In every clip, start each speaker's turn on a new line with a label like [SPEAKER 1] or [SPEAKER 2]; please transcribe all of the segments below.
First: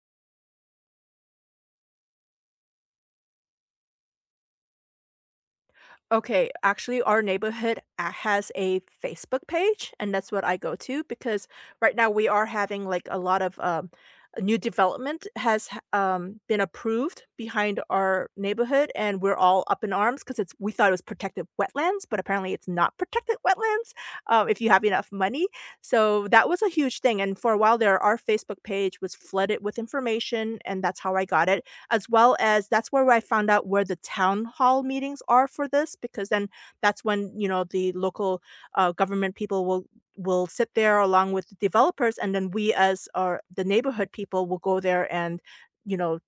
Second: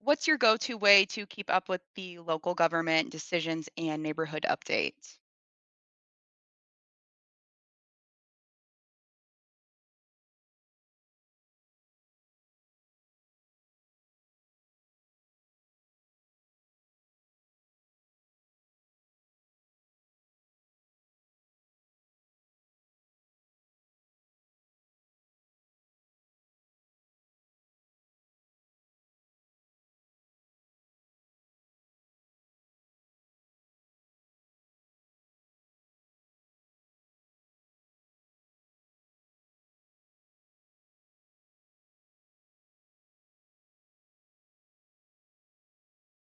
[SPEAKER 1] What's your go-to way to keep up with the local government decisions and neighborhood updates?
[SPEAKER 2] Okay, actually, our neighborhood has a Facebook page, and that's what I go to because right now we are having like a lot of new development has been approved behind our neighborhood, and we're all up in arms because it's we thought it was protected wetlands, but apparently it's not protected wetlands if you have enough money. So that was a huge thing, and for a while there, our Facebook page was flooded with information, and that's how I got it, as well as that's where I found out where the town hall meetings are for this. Because then that's when, the local, government people will sit there along with the developers, and then we as our the neighborhood people will go there and, you know,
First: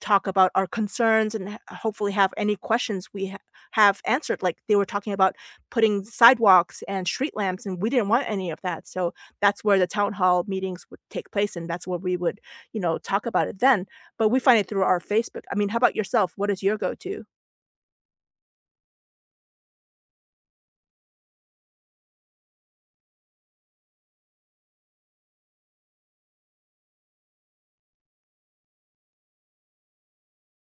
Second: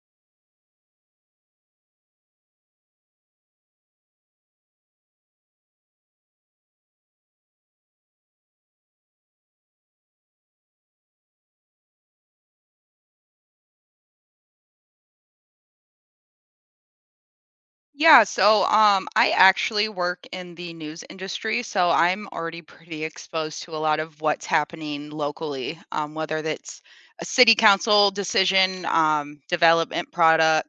[SPEAKER 2] talk about our concerns, and hopefully have any questions we have answered. Like, they were talking about putting sidewalks and street lamps, and we didn't want any of that. So that's where the town hall meetings would take place, and that's where we would, talk about it then. But we find it through our Facebook. I mean, how about yourself? What is your go to?
[SPEAKER 1] Yeah, so I actually work in the news industry, so I'm already pretty exposed to a lot of what's happening locally, whether that's a city council decision, development product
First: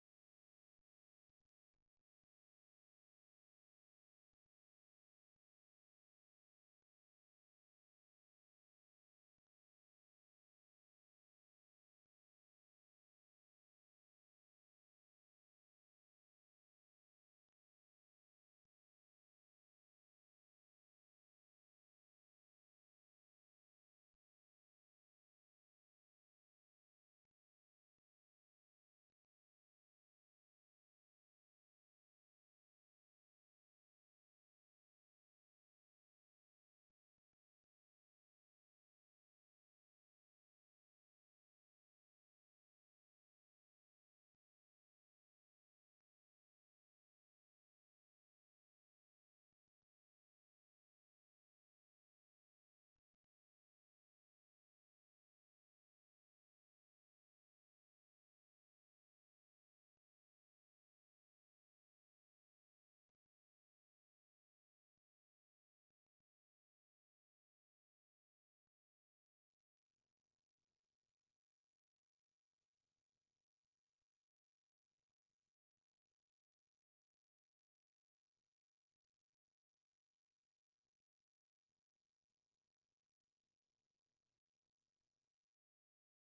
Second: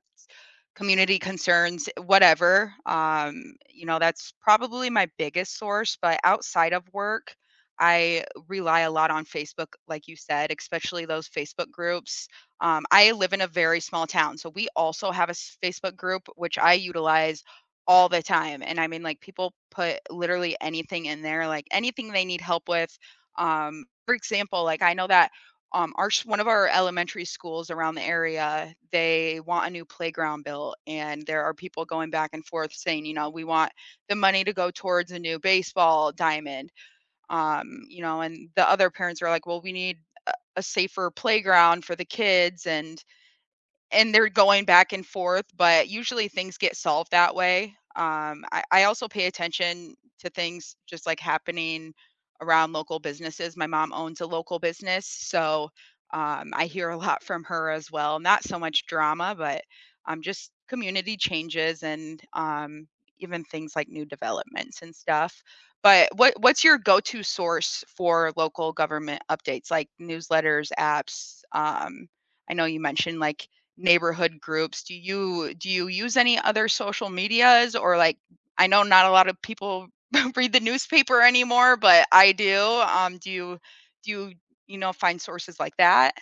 [SPEAKER 1] community concerns, whatever. You know, that's probably my biggest source. But outside of work, I rely a lot on Facebook, like you said, especially those Facebook groups. I live in a very small town, so we also have a Facebook group which I utilize all the time. And I mean, like people put literally anything in there, like anything they need help with. For example, like I know that our one of our elementary schools around the area they want a new playground built and there are people going back and forth saying you know we want the money to go towards a new baseball diamond, you know, and the other parents are like, well, we need a safer playground for the kids and they're going back and forth, but usually things get solved that way. I also pay attention to things just like happening around local businesses. My mom owns a local business, so I hear a lot from her as well. Not so much drama, but just community changes and even things like new developments and stuff. But what's your go-to source for local government updates, like newsletters, apps? I know you mentioned like neighborhood groups, do you use any other social medias, or like I know not a lot of people read the newspaper anymore, but I do. Do you find sources like that?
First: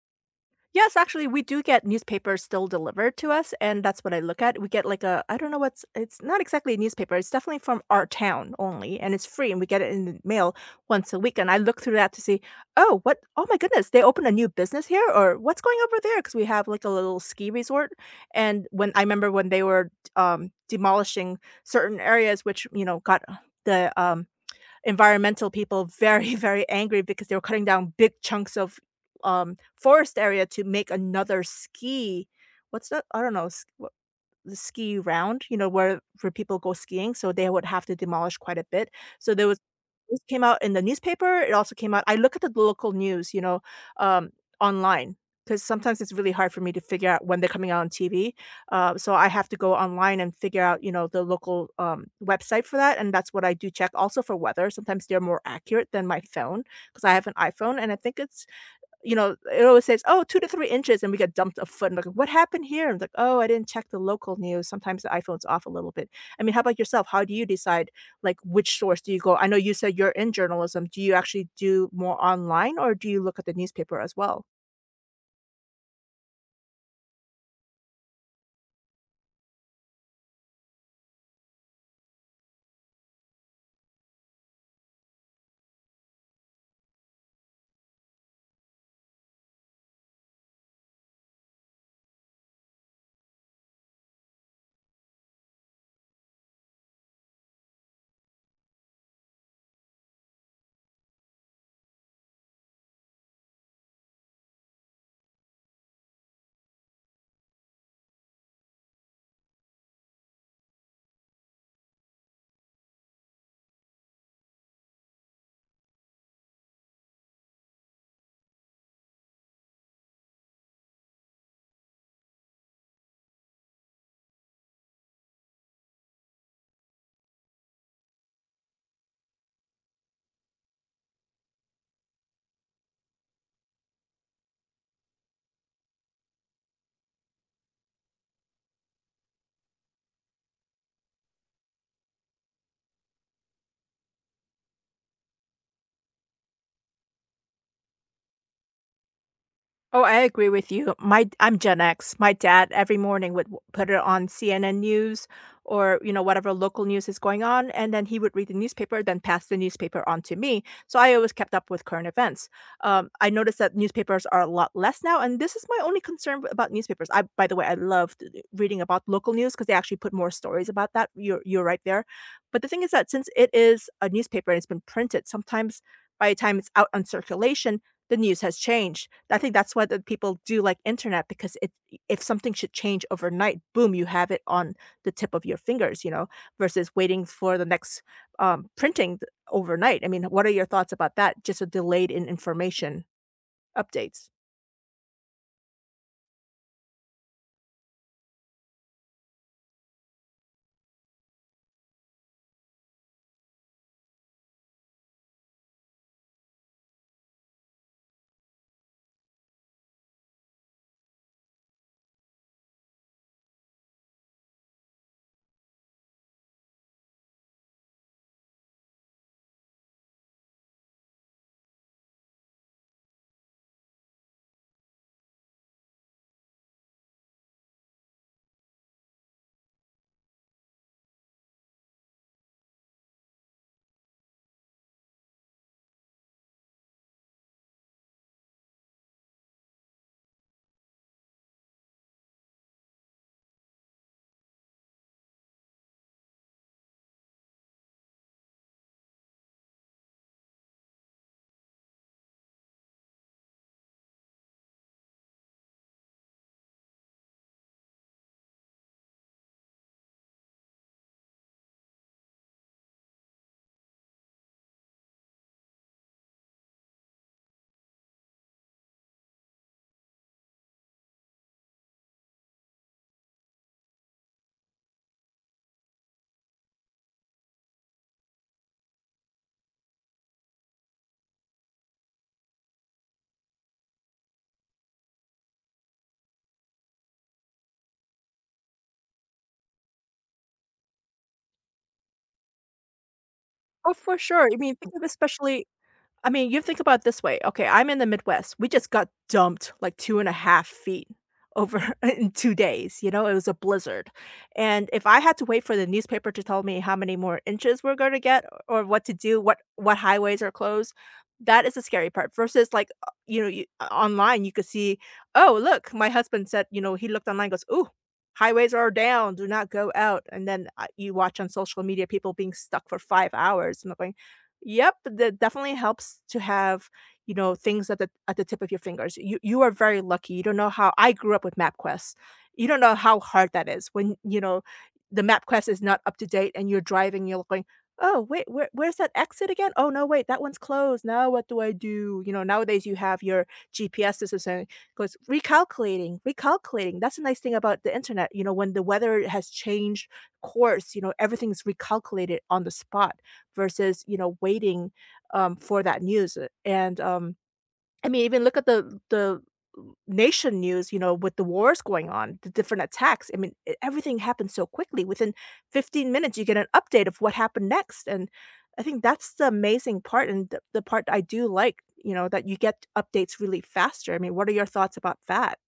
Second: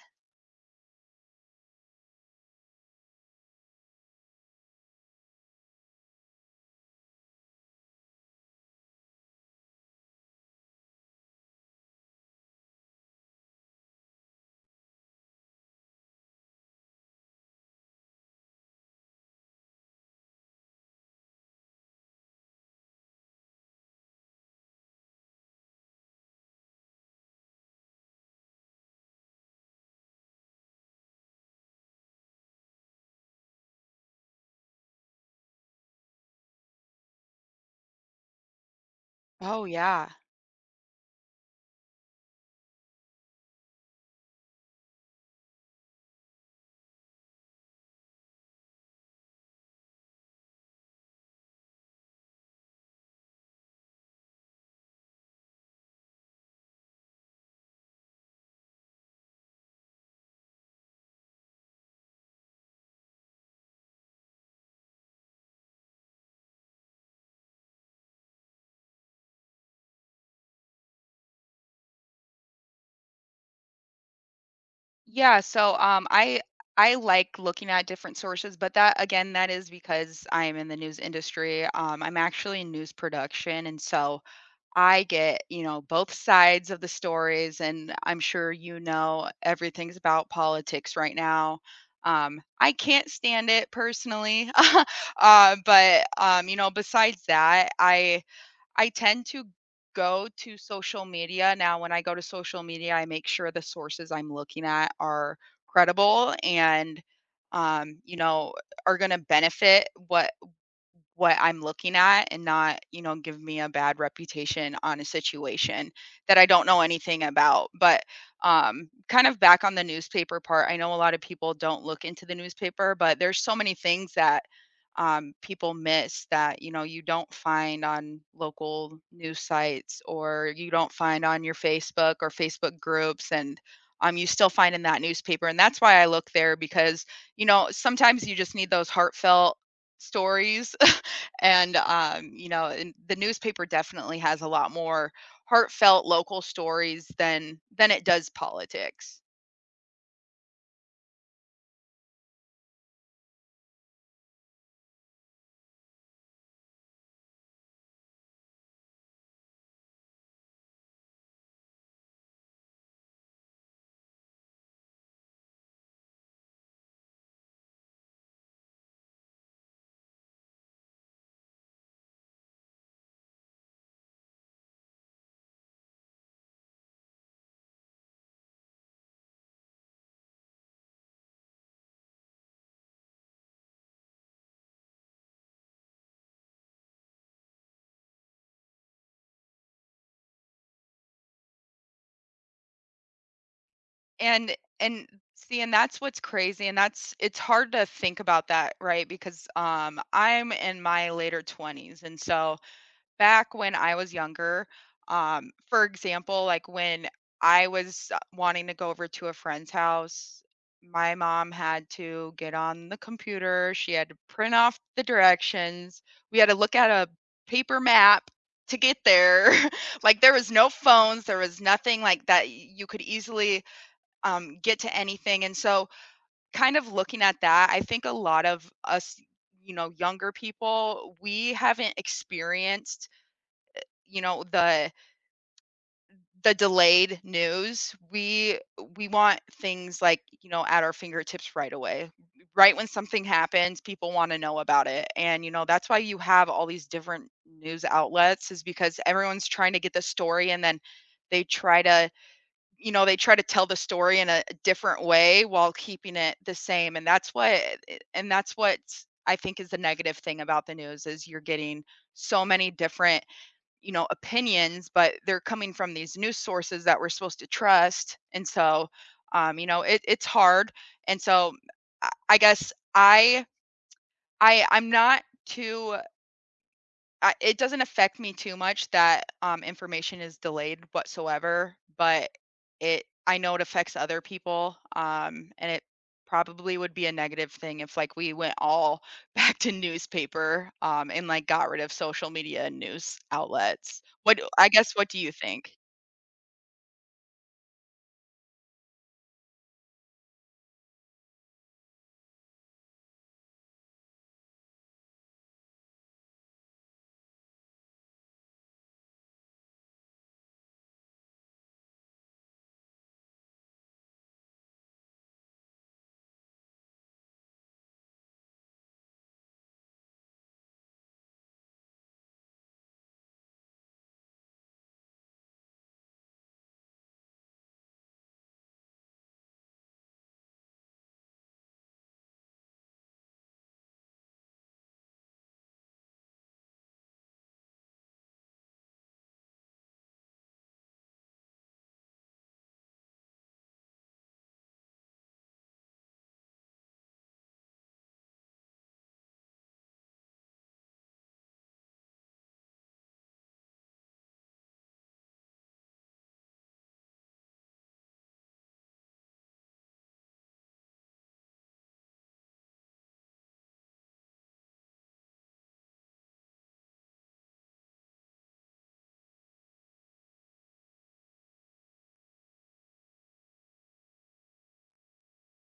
[SPEAKER 2] Yes, actually, we do get newspapers still delivered to us, and that's what I look at. We get like a, I don't know what's, it's not exactly a newspaper. It's definitely from our town only, and it's free, and we get it in the mail once a week. And I look through that to see, oh, what, oh my goodness, they opened a new business here, or what's going over there? Because we have like a little ski resort. And when I remember when they were demolishing certain areas, which, you know, got the, um, environmental people very, very angry because they were cutting down big chunks of, forest area to make another ski, what's that? I don't know, s the ski round, you know, where people go skiing, so they would have to demolish quite a bit. So there was
[SPEAKER 1] Oh yeah.
[SPEAKER 2] this came out in the newspaper. It also came out, I look at the local news, you know, um, online, because sometimes it's really hard for me to figure out when they're coming out on TV. So I have to go online and figure out, you know, the local, website for that, and that's what I do check also for weather. Sometimes they're more accurate than my phone because I have an iPhone, and I think it's you know, it always says, "Oh, 2 to 3 inches," and we get dumped a foot, and like, "What happened here?" And it's like, "Oh, I didn't check the local news." Sometimes the iPhone's off a little bit. I mean, how about yourself? How do you decide, like, which source do you go? I know you said you're in journalism. Do you actually do more online, or do you look at the newspaper as well?
[SPEAKER 1] Yeah, so I like looking at different sources, but that again that is because I'm in the news industry. I'm actually in news production, and so I get, you know, both sides of the stories, and I'm sure you know everything's about politics right now. I can't stand it personally. But you know, besides that, I tend to go to social media now. When I go to social media, I make sure the sources I'm looking at are credible and, you know, are going to benefit what I'm looking at and not, you know, give me a bad reputation on a situation that I don't know anything about. But kind of back on the newspaper part, I know a lot of people don't look into the newspaper, but there's so many things that, people miss that, you know, you don't find on local news sites, or you don't find on your Facebook or Facebook groups. And you still find in that newspaper. And that's why I look there, because, you know, sometimes you just need those heartfelt stories. And you know, and the newspaper definitely has a lot more heartfelt local stories than it does politics.
[SPEAKER 2] Oh, I agree with you. My I'm Gen X. My dad every morning would put it on CNN news or, you know, whatever local news is going on, and then he would read the newspaper, then pass the newspaper on to me. So I always kept up with current events. I noticed that newspapers are a lot less now, and this is my only concern about newspapers. I, by the way, I loved reading about local news because they actually put more stories about that. You're right there. But the thing is that since it is a newspaper and it's been printed, sometimes by the time it's out on circulation, the news has changed. I think that's why the people do like internet because it if something should change overnight, boom, you have it on the tip of your fingers, you know, versus waiting for the next, printing th overnight. I mean, what are your thoughts about that? Just a delayed in information updates.
[SPEAKER 1] And see, and that's what's crazy, and that's it's hard to think about that, right? Because I'm in my later 20s, and so back when I was younger, for example, like when I was wanting to go over to a friend's house, my mom had to get on the computer. She had to print off the directions. We had to look at a paper map to get there. Like there was no phones, there was nothing like that you could easily get to anything. And so, kind of looking at that, I think a lot of us, you know, younger people, we haven't experienced, you know, the delayed news. We want things like, you know, at our fingertips right away, right when something happens. People want to know about it, and you know, that's why you have all these different news outlets, is because everyone's trying to get the story, and then they try to, you know, they try to tell the story in a different way while keeping it the same. And that's what I think is the negative thing about the news, is you're getting so many different, you know, opinions, but they're coming from these news sources that we're supposed to trust. And so you know, it's hard. And so I guess I'm not too, I it doesn't affect me too much that, information is delayed whatsoever, but it, I know it affects other people, and it probably would be a negative thing if, like, we went all back to newspaper, and, like, got rid of social media and news
[SPEAKER 2] Oh,
[SPEAKER 1] outlets.
[SPEAKER 2] for
[SPEAKER 1] What
[SPEAKER 2] sure.
[SPEAKER 1] I guess, what do you think?
[SPEAKER 2] I mean, you think about it this way. Okay, I'm in the Midwest. We just got dumped like 2.5 feet over in 2 days, you know? It was a blizzard. And if I had to wait for the newspaper to tell me how many more inches we're gonna get, or what to do, what highways are closed, that is the scary part versus like, you know, you o online, you could see, "Oh, look." My husband said, you know, he looked online, goes, "Ooh, highways are down, do not go out." And then, you watch on social media people being stuck for 5 hours, and I'm going, yep, that definitely helps to have, you know, things at the tip of your fingers. You are very lucky. You don't know how I grew up with MapQuest. You don't know how hard that is when, you know, the MapQuest is not up to date, and you're driving, you're going, "Oh, wait, where where's that exit again? Oh, no, wait, that one's closed. Now what do I do?" You know, nowadays you have your GPS system saying, goes recalculating, recalculating. That's the nice thing about the internet. You know, when the weather has changed course, you know, everything's recalculated on the spot versus, you know, waiting, for that news, I mean, even look at the nation news, you know, with the wars going on, the different attacks. I mean, e everything happens so quickly, within 15 minutes you get an update of what happened next, and I think that's the amazing part, and the part I do like, you know, that you get updates really faster. I mean, what are your thoughts about that?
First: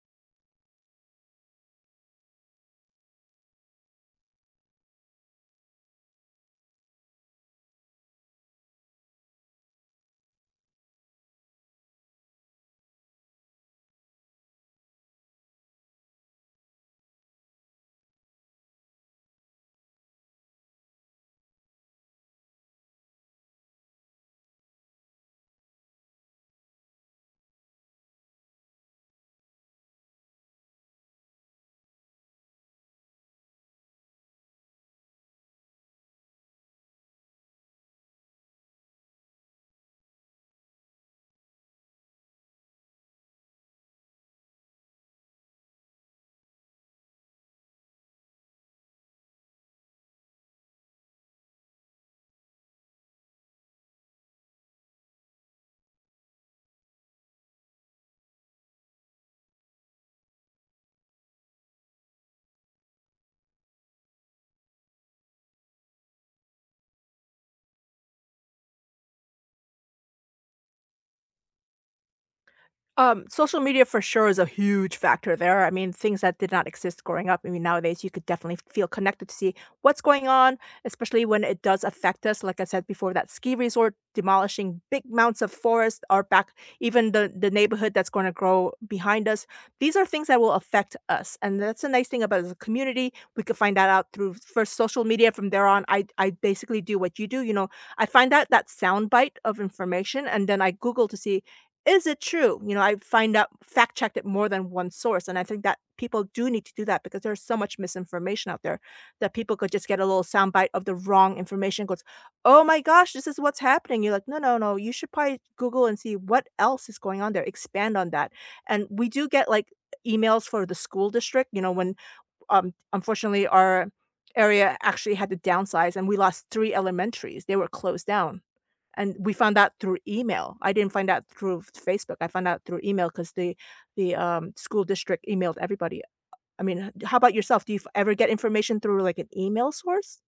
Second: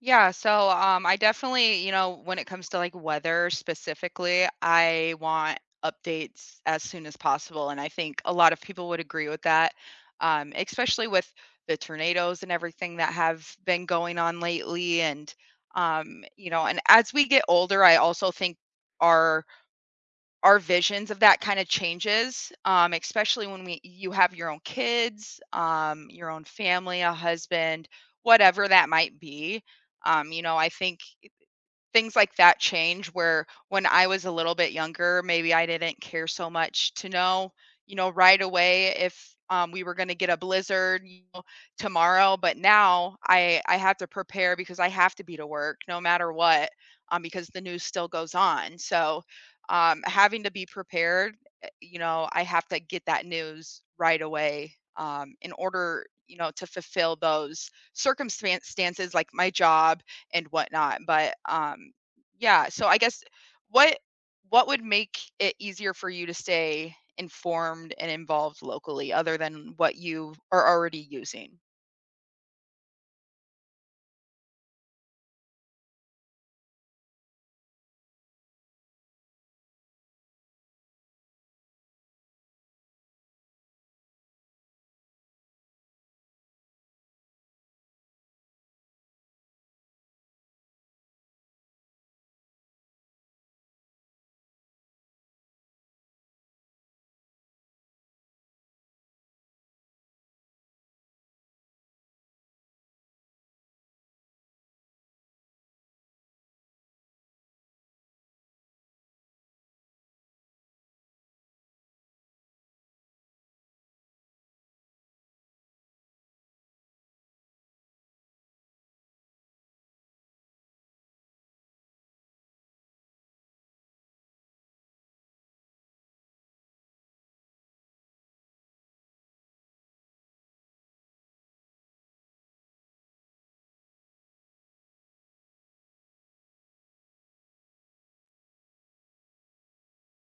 [SPEAKER 1] Yeah, so I definitely, you know, when it comes to like weather specifically, I want updates as soon as possible. And I think a lot of people would agree with that, especially with the tornadoes and everything that have been going on lately. And, you know, and as we get older, I also think our our visions of that kind of changes, especially when we you have your own kids, your own family, a husband, whatever that might be. You know, I think things like that change where when I was a little bit younger, maybe I didn't care so much to know, you know, right away if we were going to get a blizzard, you know, tomorrow. But now I have to prepare because I have to be to work no matter what, because the news still goes on. So having to be prepared, you know, I have to get that news right away, in order, you know, to fulfill those circumstances like my job and whatnot. But yeah, so I guess what what would make it easier for you to stay informed and involved locally, other than what you are already using?
[SPEAKER 2] Social media for sure is a huge factor there. I mean, things that did not exist growing up. I mean, nowadays you could definitely feel connected to see what's going on, especially when it does affect us. Like I said before, that ski resort demolishing big mounts of forest, or back, even the neighborhood that's going to grow behind us. These are things that will affect us, and that's the nice thing about the community. We could find that out through first social media. From there on, I basically do what you do. You know, I find out that soundbite of information, and then I Google to see, is it true? You know, I find out, fact checked it more than one source, and I think that people do need to do that because there's so much misinformation out there that people could just get a little soundbite of the wrong information, goes, "Oh my gosh, this is what's happening." You're like, "No, no, no, you should probably Google and see what else is going on there, expand on that." And we do get like emails for the school district, you know, when unfortunately our area actually had to downsize, and we lost 3 elementaries. They were closed down. And we found out through email. I didn't find out through Facebook. I found out through email because the school district emailed everybody. I mean, h how about yourself? Do you f ever get information through, like, an email source?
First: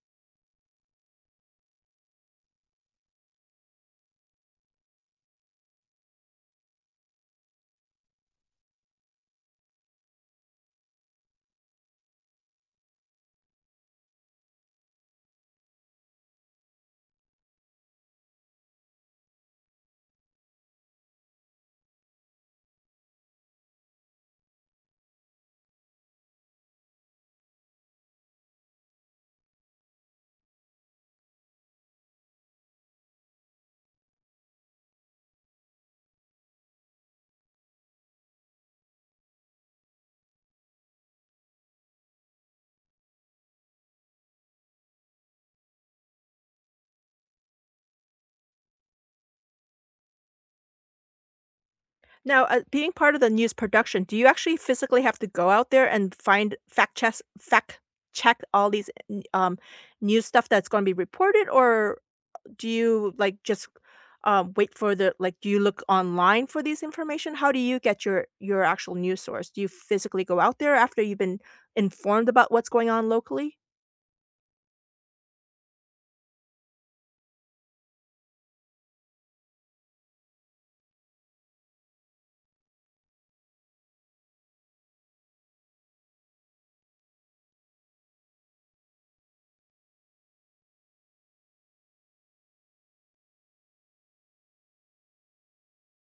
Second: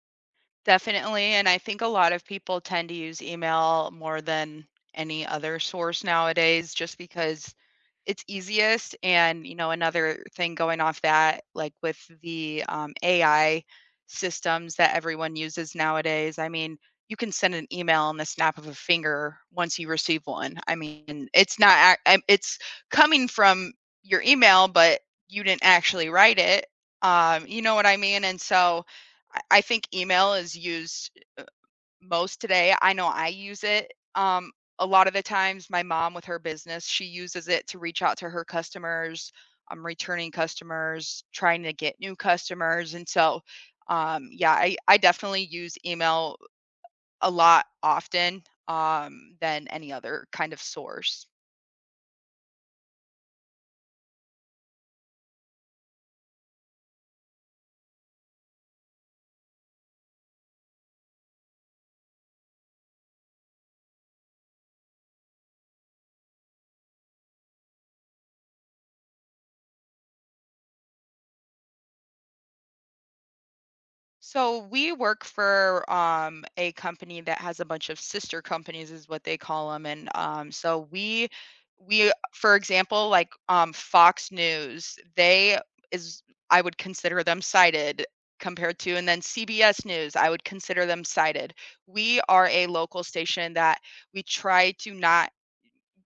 [SPEAKER 1] Definitely, and I think a lot of people tend to use email more than any other source nowadays, just because it's easiest. And you know, another thing going off that, like with the AI systems that everyone uses nowadays, I mean, you can send an email in the snap of a finger once you receive one. I mean, it's not it's coming from your email, but you didn't actually write it, you know what I mean? And so I think email is used, uh, most today. I know I use it. A lot of the times, my mom with her business, she uses it to reach out to her customers, returning customers, trying to get new customers. And so, yeah, I definitely use email a lot often, than any other kind of source.
[SPEAKER 2] Now, being part of the news production, do you actually physically have to go out there and find fact check all these, n news stuff that's gonna be reported, or do you like just wait for the, like, do you look online for these information? How do you get your actual news source? Do you physically go out there after you've been informed about what's going on locally?
[SPEAKER 1] So we work for a company that has a bunch of sister companies, is what they call them. And so for example, like Fox News, they is I would consider them cited compared to, and then CBS News, I would consider them cited. We are a local station that we try to not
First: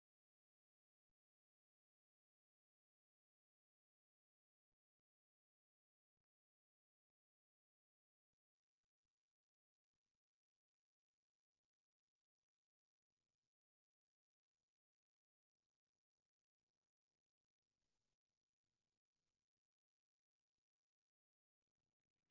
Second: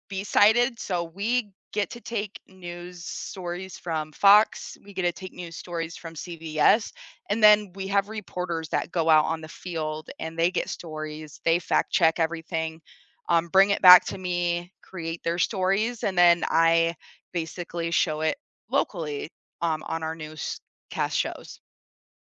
[SPEAKER 1] be cited. So we get to take news stories from Fox, we get to take news stories from CBS, and then we have reporters that go out on the field and they get stories, they fact check everything, bring it back to me, create their stories, and then I basically show it locally, on our newscast shows.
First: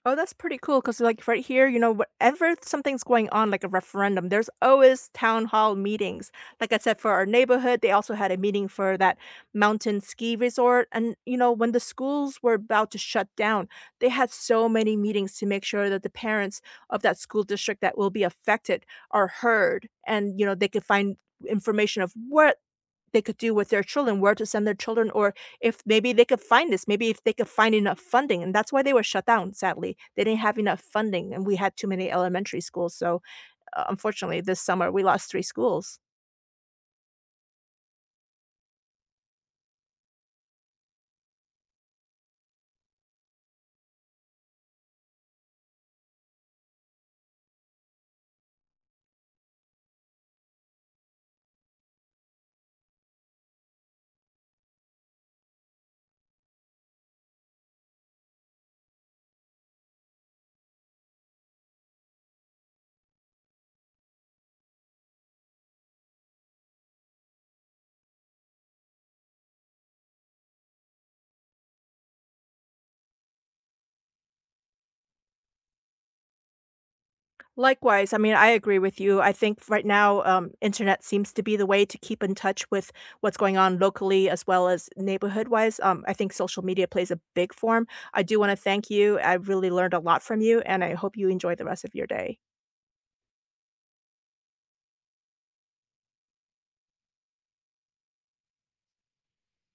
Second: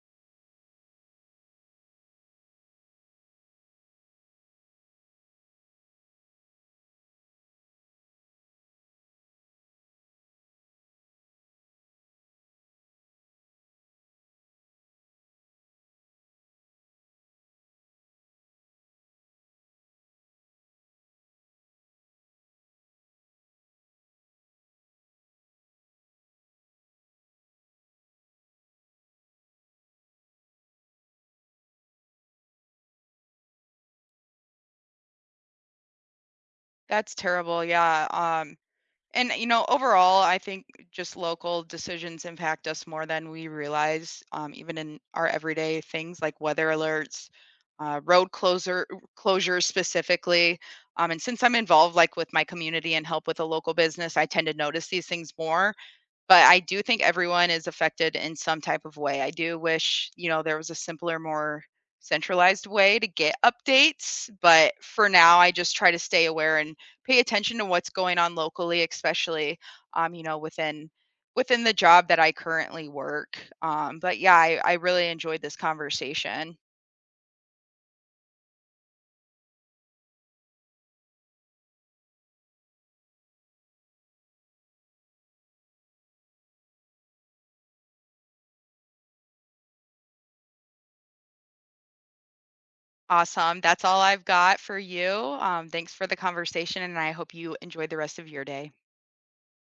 [SPEAKER 2] Oh, that's pretty cool because, like, right here, you know, whatever something's going on, like a referendum, there's always town hall meetings. Like I said, for our neighborhood, they also had a meeting for that mountain ski resort. And, you know, when the schools were about to shut down, they had so many meetings to make sure that the parents of that school district that will be affected are heard, and, you know, they could find information of what they could do with their children, where to send their children, or if maybe they could find this, maybe if they could find enough funding. And that's why they were shut down, sadly. They didn't have enough funding, and we had too many elementary schools. So, unfortunately, this summer we lost 3 schools.
[SPEAKER 1] That's terrible, yeah. And you know, overall, I think just local decisions impact us more than we realize, even in our everyday things like weather alerts, road closer closures specifically. And since I'm involved, like with my community and help with a local business, I tend to notice these things more, but I do think everyone is affected in some type of way. I do wish, you know, there was a simpler, more centralized way to get updates, but for now, I just try to stay aware and pay attention to what's going on locally, especially, you know, within within the job that I currently work. But yeah, I really enjoyed this conversation.
[SPEAKER 2] Likewise, I mean, I agree with you. I think right now, internet seems to be the way to keep in touch with what's going on locally, as well as neighborhood wise. I think social media plays a big form. I do want to thank you. I really learned a lot from you, and I hope you enjoy the rest of your day.
[SPEAKER 1] Awesome. That's all I've got for you. Thanks for the conversation, and I hope you enjoyed the rest of your day.